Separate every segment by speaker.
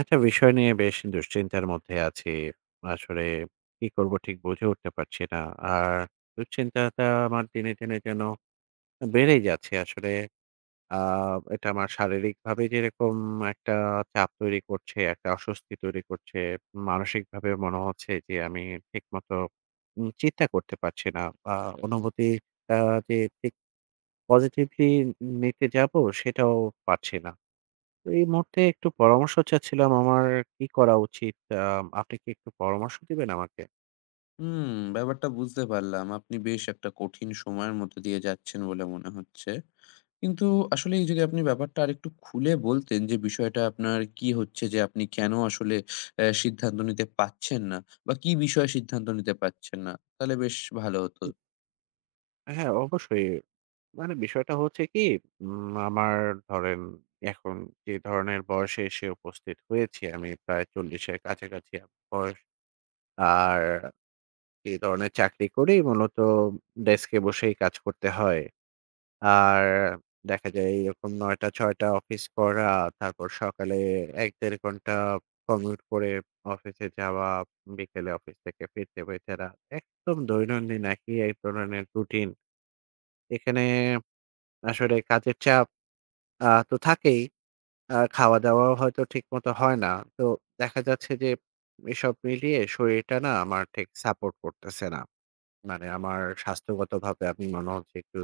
Speaker 1: একটা বিষয় নিয়ে বেশ দুশ্চিন্তার মধ্যে আছি। আসলে কি করব ঠিক বুঝে উঠতে পারছি না। আর দুশ্চিন্তাটা আমার দিনে, দিনে যেন বেড়েই যাচ্ছে। আসলে আ এটা আমার শারীরিকভাবে যেরকম একটা চাপ তৈরি করছে, একটা অস্বস্তি তৈরি করছে, মানসিকভাবে মনে হচ্ছে যে আমি ঠিকমতো চিন্তা করতে পারছি না। বা অনুভূতি আ যে ঠিক পজিটিভলি নিতে যাব সেটাও পারছি না। তো এই মুহূর্তে একটু পরামর্শ চাচ্ছিলাম আমার কি করা উচিত? আ আপনি কি একটু পরামর্শ দিবেন আমাকে?
Speaker 2: হুম, ব্যাপারটা বুঝতে পারলাম। আপনি বেশ একটা কঠিন সময়ের মধ্য দিয়ে যাচ্ছেন বলে মনে হচ্ছে। কিন্তু আসলেই যদি আপনি ব্যাপারটা আরেকটু খুলে বলতেন যে বিষয়টা আপনার কি হচ্ছে, যে আপনি কেন আসলে সিদ্ধান্ত নিতে পারছেন না বা কি বিষয়ে সিদ্ধান্ত নিতে পারছেন না? তাহলে বেশ ভালো হতো।
Speaker 1: জি। হ্যাঁ, অবশ্যই। মানে বিষয়টা হচ্ছে কি আমার ধরেন এখন যে ধরনের বয়সে এসে উপস্থিত হয়েছি আমি প্রায় ৪০ এর কাছাকাছি আমার বয়স। আর এই ধরনের চাকরি করি মূলত ডেস্কে বসেই কাজ করতে হয়। আর দেখা যায় এরকম ৯টা-৬টা অফিস করা, তারপর সকালে ১-১.৫ ঘন্টা কমিউট করে অফিসে যাওয়া, বিকেলে অফিস থেকে ফিরতে, ফিরতে রাত। একদম দৈনন্দিন একই এক ধরনের রুটিন। এখানে আসলে কাজের চাপ তো থাকেই, খাওয়া-দাওয়াও হয়তো ঠিকমতো হয় না। তো দেখা যাচ্ছে যে এসব মিলিয়ে শরীরটা না আমার ঠিক সাপোর্ট করতেছে না। মানে আমার স্বাস্থ্যগতভাবে আমি মনে হচ্ছে একটু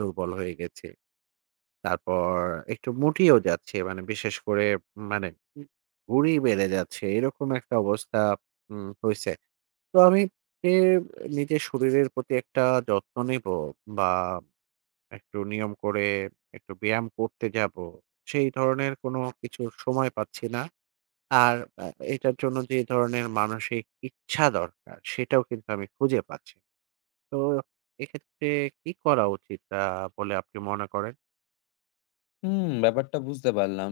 Speaker 1: দুর্বল হয়ে গেছি। তারপর একটু মুটিয়েও যাচ্ছে। মানে বিশেষ করে মানে উম ভুঁড়ি বেড়ে যাচ্ছে। এরকম একটা অবস্থা হইছে। তো আমি এ নিজের শরীরের প্রতি একটা যত্ন নিবো বা একটু নিয়ম করে একটু ব্যায়াম করতে যাবো। সেই ধরনের কোনো কিছুর সময় পাচ্ছি না। আর আ এটার জন্য যে ধরনের মানসিক ইচ্ছা দরকার সেটাও কিন্তু আমি খুঁজে পাচ্ছি না। তো এক্ষেত্রে কি করা উচিত বলে আপনি মনে করেন?
Speaker 2: হুম, ব্যাপারটা বুঝতে পারলাম।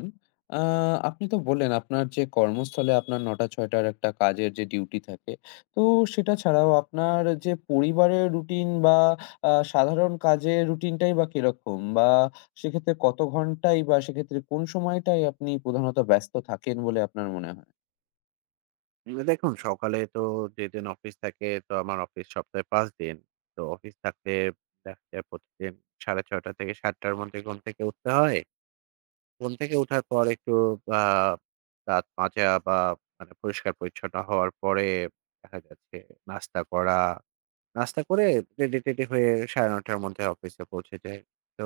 Speaker 2: আ আপনি তো বললেন আপনার যে কর্মস্থলে আপনার ৯ঃ০০-৬ঃ০০ র একটা কাজের যে ডিউটি থাকে। তো সেটা ছাড়াও আপনার যে পরিবারের রুটিন বা সাধারণ কাজের রুটিনটাই বা কিরকম? বা সেক্ষেত্রে কত ঘন্টাই, বা সেক্ষেত্রে কোন সময়টায় আপনি প্রধানত ব্যস্ত থাকেন বলে আপনার মনে হয়?
Speaker 1: দেখুন সকালে তো যেদিন অফিস থাকে তো আমার অফিস সপ্তাহে ৫ দিন। তো অফিস থাকলে দেখা যায় প্রতিদিন ৬:৩০ থেকে ৭:০০ র মধ্যে ঘুম থেকে উঠতে হয়। ঘুম থেকে ওঠার পর একটু আ দাঁত মাজা বা মানে পরিষ্কার-পরিচ্ছন্ন হওয়ার পরে দেখা যাচ্ছে নাস্তা করা। নাস্তা করে রেডি-টেডি হয়ে ৯:৩০ র মধ্যে অফিসে পৌঁছে যাই। তো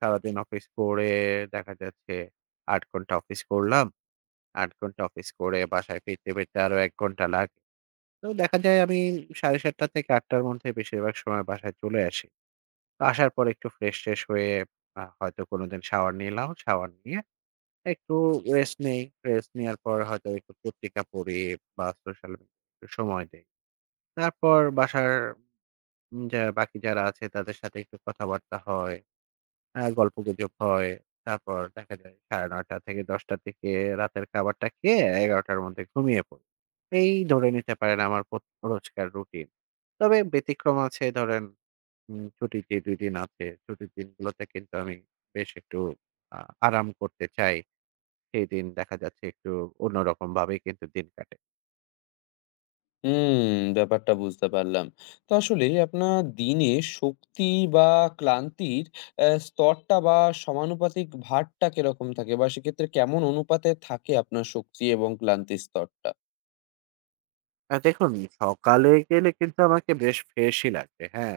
Speaker 1: সারাদিন অফিস করে দেখা যাচ্ছে ৮ ঘন্টা অফিস করলাম। ৮ ঘন্টা অফিস করে বাসায় ফিরতে, ফিরতে আরো ১ ঘন্টা লাগে। তো দেখা যায় আমি ৭:৩০ থেকে ৮:০০ র মধ্যে বেশিরভাগ সময় বাসায় চলে আসি। তো আসার পর একটু ফ্রেশ-ট্রেশ হয়ে হয়তো কোনোদিন শাওয়ার নিলাম। শাওয়ার নিয়ে একটু রেস্ট নেই। রেস্ট নেয়ার পর হয়তো একটু পত্রিকা পড়ি বা সোশ্যাল মিডিয়ায় একটু সময় দেই। তারপর বাসার যা বাকি যারা আছে তাদের সাথে একটু কথাবার্তা হয়। গল্পগুজব হয়। তারপর দেখা যায় ৯:৩০ থেকে ১০টা থেকে রাতের খাবারটা খেয়ে ১১টার মধ্যে ঘুমিয়ে পড়ি। এই ধরে নিতে পারেন আমার রোজকার রুটিন। তবে ব্যতিক্রম আছে ধরেন ছুটির যে ২ দিন আছে, ছুটির দিনগুলোতে কিন্তু আমি বেশ একটু আ আরাম করতে চাই। সেইদিন দেখা যাচ্ছে একটু অন্যরকমভাবেই কিন্তু দিন কাটে।
Speaker 2: হুম, ব্যাপারটা বুঝতে পারলাম। তো আসলে আপনার দিনে শক্তি বা ক্লান্তির স্তরটা বা সমানুপাতিক ভারটা কিরকম থাকে? বা সেক্ষেত্রে কেমন অনুপাতে থাকে আপনার শক্তি এবং ক্লান্তির স্তরটা?
Speaker 1: দেখুন সকালে গেলে কিন্তু আমাকে বেশ ফ্রেশই লাগবে, হ্যাঁ।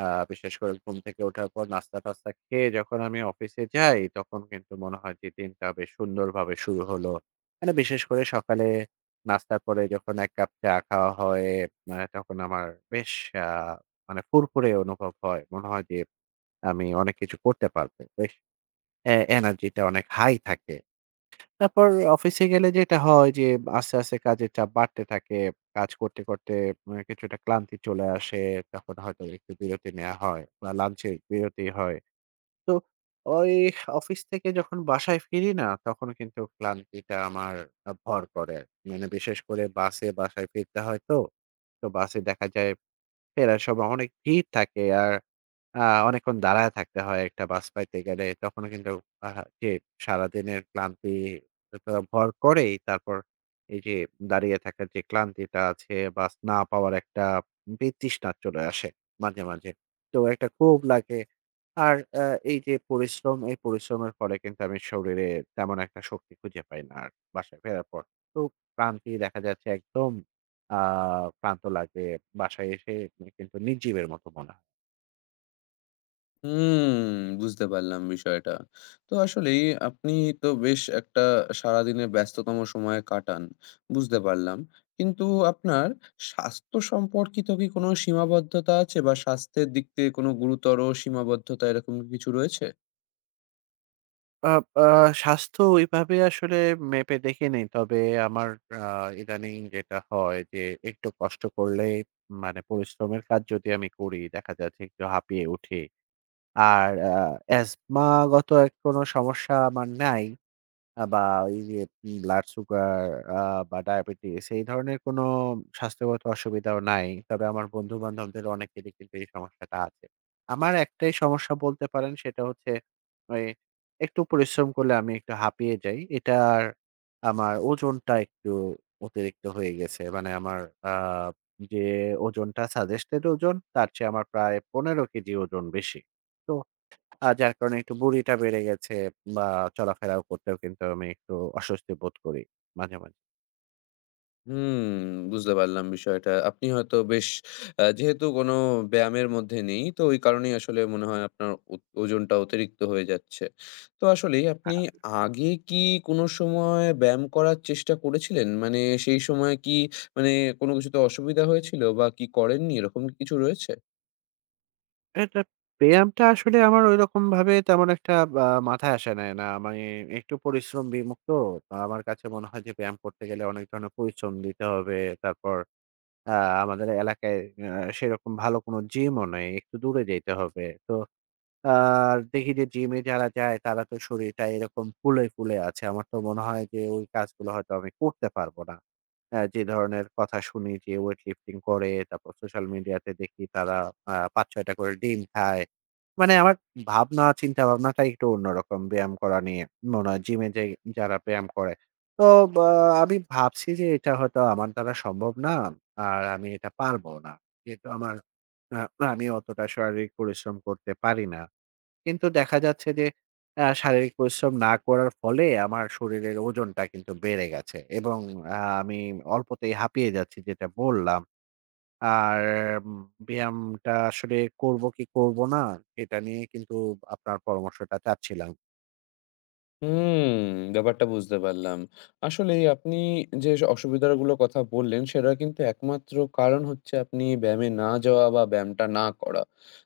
Speaker 1: আ বিশেষ করে ঘুম থেকে ওঠার পর নাস্তা-টাস্তা খেয়ে যখন আমি অফিসে যাই, তখন কিন্তু মনে হয় যে দিনটা বেশ সুন্দরভাবে শুরু হলো। মানে বিশেষ করে সকালে নাস্তা করে যখন ১ কাপ চা খাওয়া হয়, তখন আমার বেশ আ মানে ফুরফুরে অনুভব হয়। মনে হয় যে আমি অনেক কিছু করতে পারবো। বেশ এনার্জিটা অনেক হাই থাকে। তারপর অফিসে গেলে যেটা হয় যে আস্তে, আস্তে কাজের চাপ বাড়তে থাকে। কাজ করতে, করতে মানে কিছুটা ক্লান্তি চলে আসে। তখন হয়তো একটু বিরতি নেয়া হয় বা লাঞ্চের বিরতি হয়। তো ওই অফিস থেকে যখন বাসায় ফিরি না, তখন কিন্তু ক্লান্তিটা আমার ভর করে। আর কি। মানে বিশেষ করে বাসে বাসায় ফিরতে হয় তো। তো বাসে দেখা যায় ফেরার সময় অনেক ভিড় থাকে আর আ অনেকক্ষণ দাঁড়ায় থাকতে হয় একটা বাস পাইতে গেলে। তখনও কিন্তু আ যে সারাদিনের ক্লান্তি তা ভর করেই। তারপর এই যে দাঁড়িয়ে থাকার যে ক্লান্তিটা আছে, বাস না পাওয়ার একটা বিতৃষ্ণা চলে আসে মাঝে, মাঝে। তো একটা ক্ষোভ লাগে। আর এই যে পরিশ্রম, এই পরিশ্রমের ফলে কিন্তু আমি শরীরে তেমন একটা শক্তি খুঁজে পাই না আর বাসায় ফেরার পর। তো ক্লান্তি দেখা যাচ্ছে একদম আ ক্লান্ত লাগে। বাসায় এসে কিন্তু নির্জীবের মতো মনে হয়।
Speaker 2: হুম, বুঝতে পারলাম বিষয়টা। তো আসলেই আপনি তো বেশ একটা সারাদিনের ব্যস্ততম সময় কাটান, বুঝতে পারলাম। কিন্তু আপনার স্বাস্থ্য সম্পর্কিত কি কোনো সীমাবদ্ধতা আছে? বা স্বাস্থ্যের দিক থেকে কোনো গুরুতর সীমাবদ্ধতা এরকম কিছু রয়েছে?
Speaker 1: আব আ স্বাস্থ্য ওইভাবে আসলে মেপে দেখিনি। তবে আমার আ ইদানিং যেটা হয় যে একটু কষ্ট করলেই মানে পরিশ্রমের কাজ যদি আমি করি দেখা যাচ্ছে একটু হাঁপিয়ে উঠি। আর অ্যাজমাগত এক কোনো সমস্যা আমার নাই। বা এই যে ব্লাড সুগার আ বা ডায়াবেটিস এই ধরনের কোনো স্বাস্থ্যগত অসুবিধাও নাই। তবে আমার বন্ধু-বান্ধবদের অনেকেরই কিন্তু এই সমস্যাটা আছে। আমার একটাই সমস্যা বলতে পারেন সেটা হচ্ছে ওই একটু পরিশ্রম করলে আমি একটু হাঁপিয়ে যাই। এটার আমার ওজনটা একটু অতিরিক্ত হয়ে গেছে। মানে আমার আ যে ওজনটা সাজেস্টেড ওজন তার চেয়ে আমার প্রায় ১৫ কেজি ওজন বেশি। তো যার কারণে একটু বুড়িটা বেড়ে গেছে বা চলাফেরাও করতেও কিন্তু আমি একটু অস্বস্তি বোধ করি মাঝে, মাঝে।
Speaker 2: হুম, বুঝতে পারলাম বিষয়টা। আপনি হয়তো বেশ, যেহেতু কোনো ব্যায়ামের মধ্যে নেই, তো ওই কারণেই আসলে মনে হয় আপনার ওজনটা অতিরিক্ত হয়ে যাচ্ছে। তো আসলেই
Speaker 1: আ
Speaker 2: আপনি আগে কি কোনো সময় ব্যায়াম করার চেষ্টা করেছিলেন? মানে সেই সময় কি, মানে, কোনো কিছুতে অসুবিধা হয়েছিল বা কি করেননি, এরকম কি কিছু রয়েছে?
Speaker 1: এটা ব্যায়ামটা আসলে আমার ঐরকমভাবে তেমন একটা মাথায় আসে নাই না। আমি একটু পরিশ্রম বিমুখ তো। আমার কাছে মনে হয় যে ব্যায়াম করতে গেলে অনেক ধরনের পরিশ্রম দিতে হবে। তারপর আ আমাদের এলাকায় আ সেরকম ভালো কোনো জিমও নাই। একটু দূরে যাইতে হবে। তো আর দেখি যে জিমে যারা যায় তারা তো শরীরটা এরকম ফুলে, ফুলে আছে। আমার তো মনে হয় যে ওই কাজগুলো হয়তো আমি করতে পারব না। যে ধরনের কথা শুনি যে ওয়েট লিফটিং করে, তারপর সোশ্যাল মিডিয়াতে দেখি তারা ৫-৬ টা করে ডিম খায়। মানে আমার ভাবনা চিন্তাভাবনাটা একটু অন্যরকম ব্যায়াম করা নিয়ে। মনে হয় জিমে যে যারা ব্যায়াম করে। তো বা আমি ভাবছি যে এটা হয়তো আমার দ্বারা সম্ভব না। আর আমি এটা পারবো না। যেহেতু আমার আ আমি অতটা শারীরিক পরিশ্রম করতে পারি না। কিন্তু দেখা যাচ্ছে যে শারীরিক পরিশ্রম না করার ফলে আমার শরীরের ওজনটা কিন্তু বেড়ে গেছে এবং আ আমি অল্পতেই হাঁপিয়ে যাচ্ছি যেটা বললাম। আর উম ব্যায়ামটা আসলে করব কি করব না এটা নিয়ে কিন্তু আপনার পরামর্শটা চাচ্ছিলাম।
Speaker 2: হুম, ব্যাপারটা বুঝতে পারলাম। আসলেই আপনি যে অসুবিধাগুলোর কথা বললেন, সেটার কিন্তু একমাত্র কারণ হচ্ছে আপনি ব্যায়ামে না যাওয়া বা ব্যায়ামটা না করা।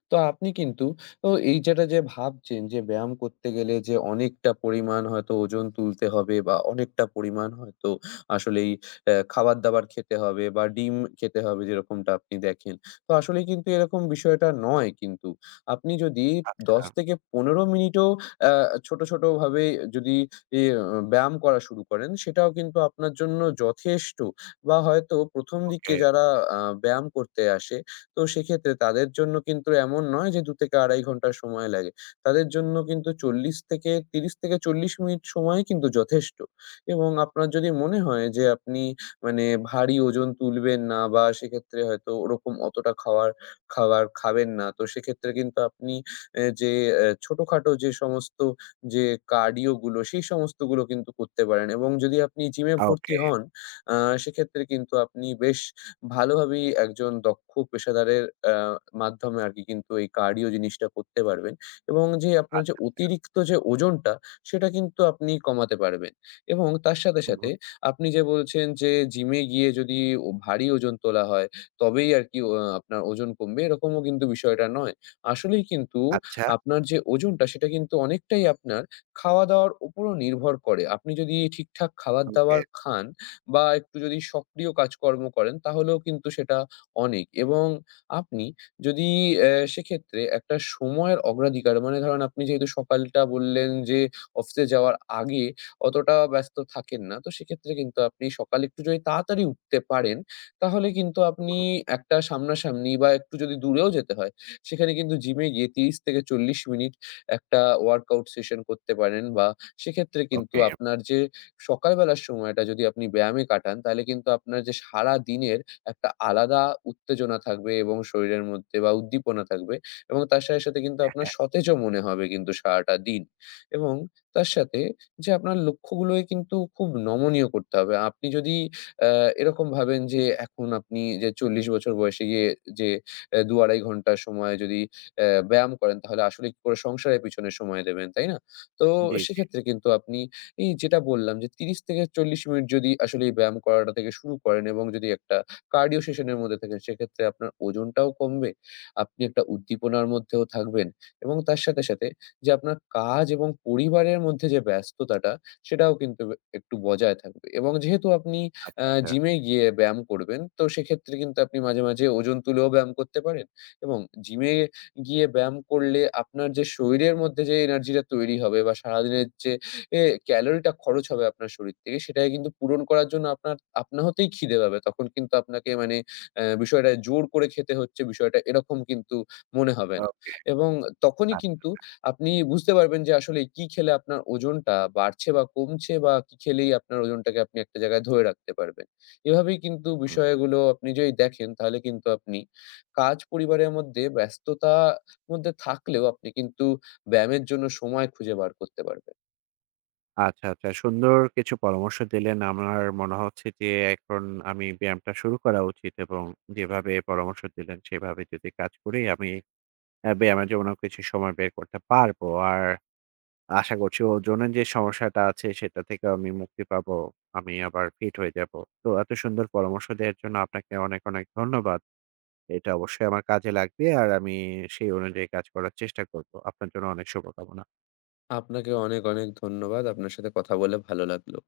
Speaker 2: তো আপনি কিন্তু এই যেটা যে ভাবছেন, যে ব্যায়াম করতে গেলে যে অনেকটা পরিমাণ হয়তো ওজন তুলতে হবে বা অনেকটা পরিমাণ হয়তো আসলেই খাবার-দাবার খেতে হবে বা ডিম খেতে হবে, যেরকমটা আপনি দেখেন। তো আসলেই কিন্তু এরকম বিষয়টা নয় কিন্তু। আপনি যদি ১০
Speaker 1: আচ্ছা,
Speaker 2: থেকে ১৫ মিনিটও অ্যা ছোট, ছোট ভাবে যদি ই ব্যায়াম করা শুরু করেন, সেটাও কিন্তু আপনার জন্য যথেষ্ট। বা হয়তো ১ম দিকে
Speaker 1: ওকে,
Speaker 2: যারা আ ব্যায়াম করতে আসে, তো সেক্ষেত্রে তাদের জন্য কিন্তু এমন নয় যে ২ থেকে ২.৫ ঘন্টা সময় লাগে। তাদের জন্য কিন্তু ৪০ থেকে ৩০ থেকে ৪০ মিনিট সময়ই কিন্তু যথেষ্ট। এবং আপনার যদি মনে হয় যে আপনি, মানে, ভারী ওজন তুলবেন না বা সেক্ষেত্রে হয়তো ওরকম অতটা খাওয়ার খাবার খাবেন না, তো সেক্ষেত্রে কিন্তু আপনি যে ছোটখাটো যে সমস্ত যে কার্ডিও গুলো, সেই সমস্তগুলো কিন্তু করতে পারেন। এবং যদি আপনি জিমে ভর্তি
Speaker 1: ওকে,
Speaker 2: হন, আ সেক্ষেত্রে কিন্তু আপনি বেশ ভালোভাবেই একজন দক্ষ পেশাদারের আ মাধ্যমে আরকি কিন্তু এই কার্ডিও জিনিসটা করতে পারবেন, এবং যে আপনার যে
Speaker 1: আচ্ছা,
Speaker 2: অতিরিক্ত যে ওজনটা, সেটা কিন্তু আপনি কমাতে পারবেন। এবং তার সাথে,
Speaker 1: হুম,
Speaker 2: সাথে
Speaker 1: হুম,
Speaker 2: আপনি যে বলছেন যে জিমে গিয়ে যদি ভারী ওজন তোলা হয়, তবেই আরকি আপনার ওজন কমবে, এরকমও কিন্তু বিষয়টা নয়। আসলেই কিন্তু
Speaker 1: আচ্ছা,
Speaker 2: আপনার যে ওজনটা, সেটা কিন্তু অনেকটাই আপনার খাওয়া-দাওয়ার উপরও নির্ভর করে। আপনি যদি ঠিকঠাক
Speaker 1: ওকে,
Speaker 2: খাবার-দাবার খান বা একটু যদি সক্রিয় কাজকর্ম করেন, তাহলেও কিন্তু সেটা অনেক। এবং আপনি যদি সেক্ষেত্রে একটা সময়ের অগ্রাধিকার, মানে, ধরেন আপনি যেহেতু সকালটা বললেন যে অফিসে যাওয়ার আগে অতটা ব্যস্ত থাকেন না, তো সেক্ষেত্রে কিন্তু আপনি সকালে একটু যদি তাড়াতাড়ি উঠতে পারেন, তাহলে কিন্তু আপনি
Speaker 1: হুম,
Speaker 2: একটা সামনাসামনি, বা একটু যদি দূরেও যেতে হয় সেখানে কিন্তু জিমে গিয়ে ৩০ থেকে ৪০ মিনিট একটা ওয়ার্কআউট সেশন করতে পারেন। বা সেক্ষেত্রে কিন্তু
Speaker 1: ওকে,
Speaker 2: আপনার যে সকালবেলার সময়টা যদি আপনি ব্যায়ামে কাটান, তাহলে কিন্তু আপনার যে সারাদিনের একটা আলাদা উত্তেজনা থাকবে এবং শরীরের মধ্যে বা উদ্দীপনা থাকবে, এবং তার সাথে, সাথে কিন্তু
Speaker 1: হ্যাঁ,
Speaker 2: আপনার
Speaker 1: হ্যাঁ,
Speaker 2: সতেজও মনে হবে কিন্তু সারাটা দিন। এবং তার সাথে, যে আপনার লক্ষ্যগুলোই কিন্তু খুব নমনীয় করতে হবে। আপনি যদি অ্যা এরকম ভাবেন যে এখন আপনি যে ৪০ বছর বয়সে গিয়ে যে ২-২.৫ ঘন্টা সময় যদি ব্যায়াম করেন, তাহলে আসলে কি করে সংসারের পিছনে সময় দেবেন, তাই না? তো
Speaker 1: জি, জি,
Speaker 2: সেক্ষেত্রে কিন্তু আপনি, এই যেটা বললাম, যে ৩০-৪০ মিনিট যদি আসলে এই ব্যায়াম করাটা থেকে শুরু করেন এবং যদি একটা কার্ডিও সেশন এর মধ্যে থাকেন, সেক্ষেত্রে আপনার ওজনটাও কমবে। আপনি একটা উদ্দীপনার মধ্যেও থাকবেন, এবং তার সাথে, সাথে যে আপনার কাজ এবং পরিবারের মধ্যে যে ব্যস্ততাটা, সেটাও কিন্তু একটু বজায় থাকবে। এবং যেহেতু আপনি
Speaker 1: আচ্ছা, আচ্ছা,
Speaker 2: জিমে গিয়ে ব্যায়াম করবেন, তো সেক্ষেত্রে কিন্তু আপনি মাঝে, মাঝে ওজন তুলেও ব্যায়াম করতে পারেন। এবং জিমে গিয়ে ব্যায়াম করলে আপনার যে শরীরের মধ্যে যে এনার্জিটা তৈরি হবে বা সারাদিনের যে এ ক্যালোরিটা খরচ হবে আপনার শরীর থেকে, সেটাকে কিন্তু পূরণ করার জন্য আপনার আপনা হতেই খিদে পাবে। তখন কিন্তু আপনাকে, মানে, বিষয়টা জোর করে খেতে হচ্ছে, বিষয়টা এরকম কিন্তু মনে হবে না।
Speaker 1: ওকে,
Speaker 2: এবং তখনই কিন্তু
Speaker 1: আচ্ছা,
Speaker 2: আপনি বুঝতে পারবেন যে আসলে কি খেলে আপনার ওজনটা বাড়ছে বা কমছে, বা কি খেলেই আপনার ওজনটাকে আপনি একটা জায়গায় ধরে রাখতে পারবেন। এভাবেই কিন্তু
Speaker 1: হুম।
Speaker 2: বিষয়গুলো আপনি যদি দেখেন, তাহলে কিন্তু আপনি কাজ পরিবারের মধ্যে ব্যস্ততা মধ্যে থাকলেও আপনি কিন্তু ব্যায়ামের জন্য সময় খুঁজে বার করতে পারবেন।
Speaker 1: আচ্ছা, আচ্ছা। সুন্দর কিছু পরামর্শ দিলেন। আমার মনে হচ্ছে যে এখন আমি ব্যায়ামটা শুরু করা উচিত এবং যেভাবে পরামর্শ দিলেন সেভাবে যদি কাজ করি আমি ব্যায়ামের জন্য কিছু সময় বের করতে পারবো। আর আশা করছি ওজনের যে সমস্যাটা আছে সেটা থেকেও আমি মুক্তি পাবো। আমি আবার ফিট হয়ে যাবো। তো এত সুন্দর পরামর্শ দেওয়ার জন্য আপনাকে অনেক, অনেক ধন্যবাদ। এটা অবশ্যই আমার কাজে লাগবে আর আমি সেই অনুযায়ী কাজ করার চেষ্টা করব। আপনার জন্য অনেক শুভকামনা।
Speaker 2: আপনাকে অনেক, অনেক ধন্যবাদ। আপনার সাথে কথা বলে ভালো লাগলো।